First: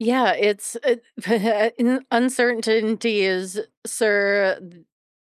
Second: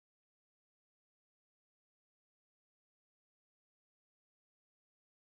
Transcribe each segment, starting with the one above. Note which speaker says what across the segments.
Speaker 1: Yeah, it's uh un uncertainty is, sir uh d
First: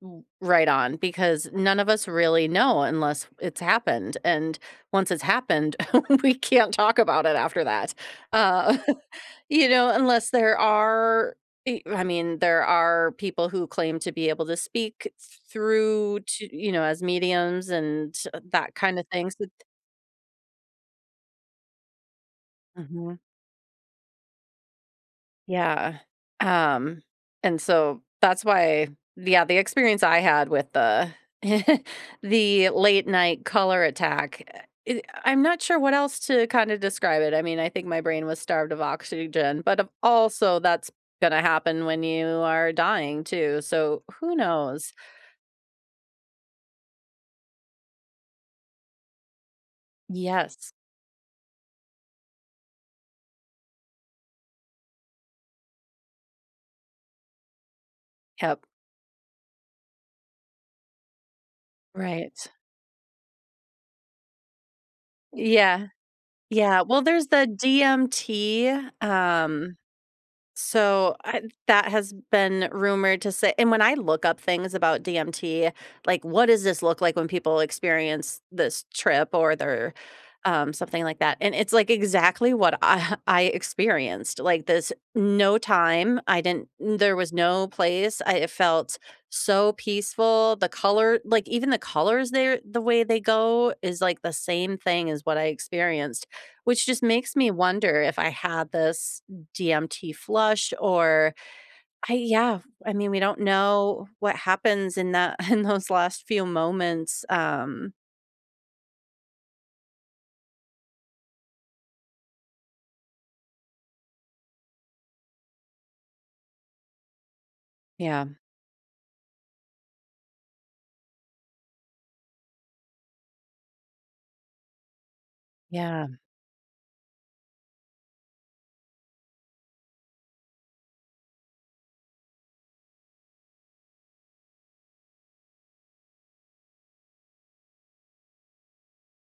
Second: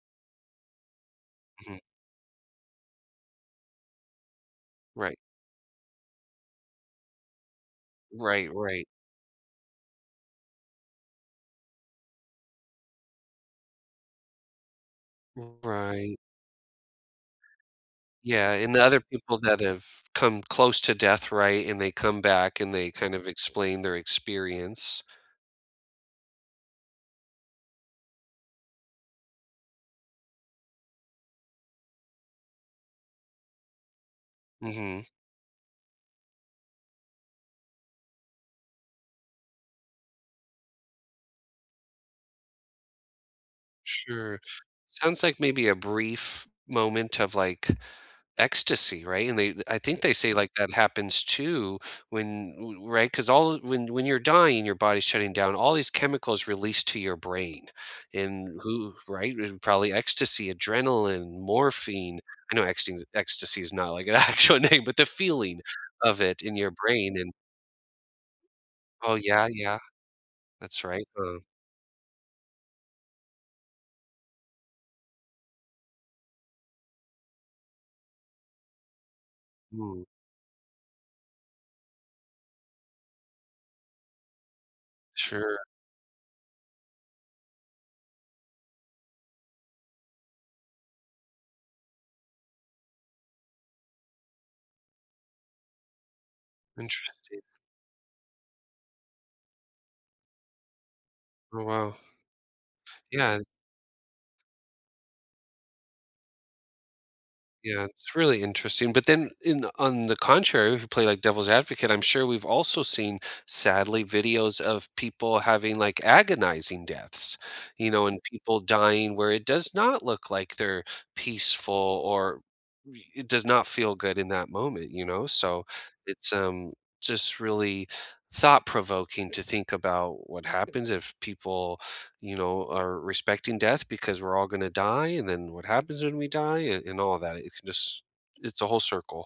Speaker 1: ooh right on because
Speaker 2: Mhm.
Speaker 1: none of us really know unless t it's happened, and once
Speaker 2: Right.
Speaker 1: it's happened, we can't talk about it after that,
Speaker 2: Right,
Speaker 1: uh,
Speaker 2: right.
Speaker 1: you know, unless there are i I mean, there are people who claim to be able to speak thr
Speaker 2: Right.
Speaker 1: through to you know as mediums and t
Speaker 2: Yeah,
Speaker 1: that
Speaker 2: and the
Speaker 1: kind
Speaker 2: other
Speaker 1: of things,
Speaker 2: people
Speaker 1: th th
Speaker 2: that have come close to death, right, and they come back, and they kind
Speaker 1: Mhm.
Speaker 2: of explain their experience.
Speaker 1: Yeah. Um, and so that's why the other the experience I had with the the late night color attack eh e uh
Speaker 2: Mhm.
Speaker 1: I'm not sure what else to kinda describe it, I mean, I think my brain was starved of oxygen, but of also that's gonna happen when you are dying, too, so who
Speaker 2: Sure.
Speaker 1: knows?
Speaker 2: Sounds like maybe a brief moment of, like, ecstasy, right, and they I think they say, like,
Speaker 1: Yes.
Speaker 2: that happens, too, when ooh right, 'cause all when when you're dying, your body's shutting down, all these chemicals release to your brain, and
Speaker 1: Yep.
Speaker 2: who right, and probably ecstasy, adrenaline, morphine
Speaker 1: Right.
Speaker 2: I know ecste ecstasy is not, like, an actual name, but the feeling
Speaker 1: Yeah.
Speaker 2: of it in your
Speaker 1: Yeah, well,
Speaker 2: brain
Speaker 1: there's
Speaker 2: and
Speaker 1: the DMT,
Speaker 2: Oh, yeah,
Speaker 1: um,
Speaker 2: yeah. That's right,
Speaker 1: so
Speaker 2: of
Speaker 1: I that has been rumored to say and when I look up things about DMT, like, what does this look like when people experience this trip or they're,
Speaker 2: Hmm.
Speaker 1: um, something like that and it's, like, exactly what I I experienced, like, this mm no
Speaker 2: Sure.
Speaker 1: time, I didn't there was no place I felt so peaceful, the color like, even the colors there the way they go is, like, the same thing as what I experienced, which just makes
Speaker 2: Interesting.
Speaker 1: me wonder if I had this m DMT flush or
Speaker 2: Oh, wow.
Speaker 1: I yeah, I mean, we don't
Speaker 2: Yeah
Speaker 1: know what happens in that in those last few moments,
Speaker 2: Yeah.
Speaker 1: um
Speaker 2: It's really interesting, but then in on the contrary, if we play, like, devil's advocate, I'm sure we've also seen, sadly, videos of people having, like, agonizing deaths, you know, and
Speaker 1: Yeah.
Speaker 2: people dying where it does not look like they're peaceful or re it does not feel good in that moment, you know, so,
Speaker 1: Yeah.
Speaker 2: it's, um, just really thought-provoking to think about what happens, if people, you know, are respecting death because we're all gonna die, and then what happens when we die, and and all that, it's just it's a whole circle.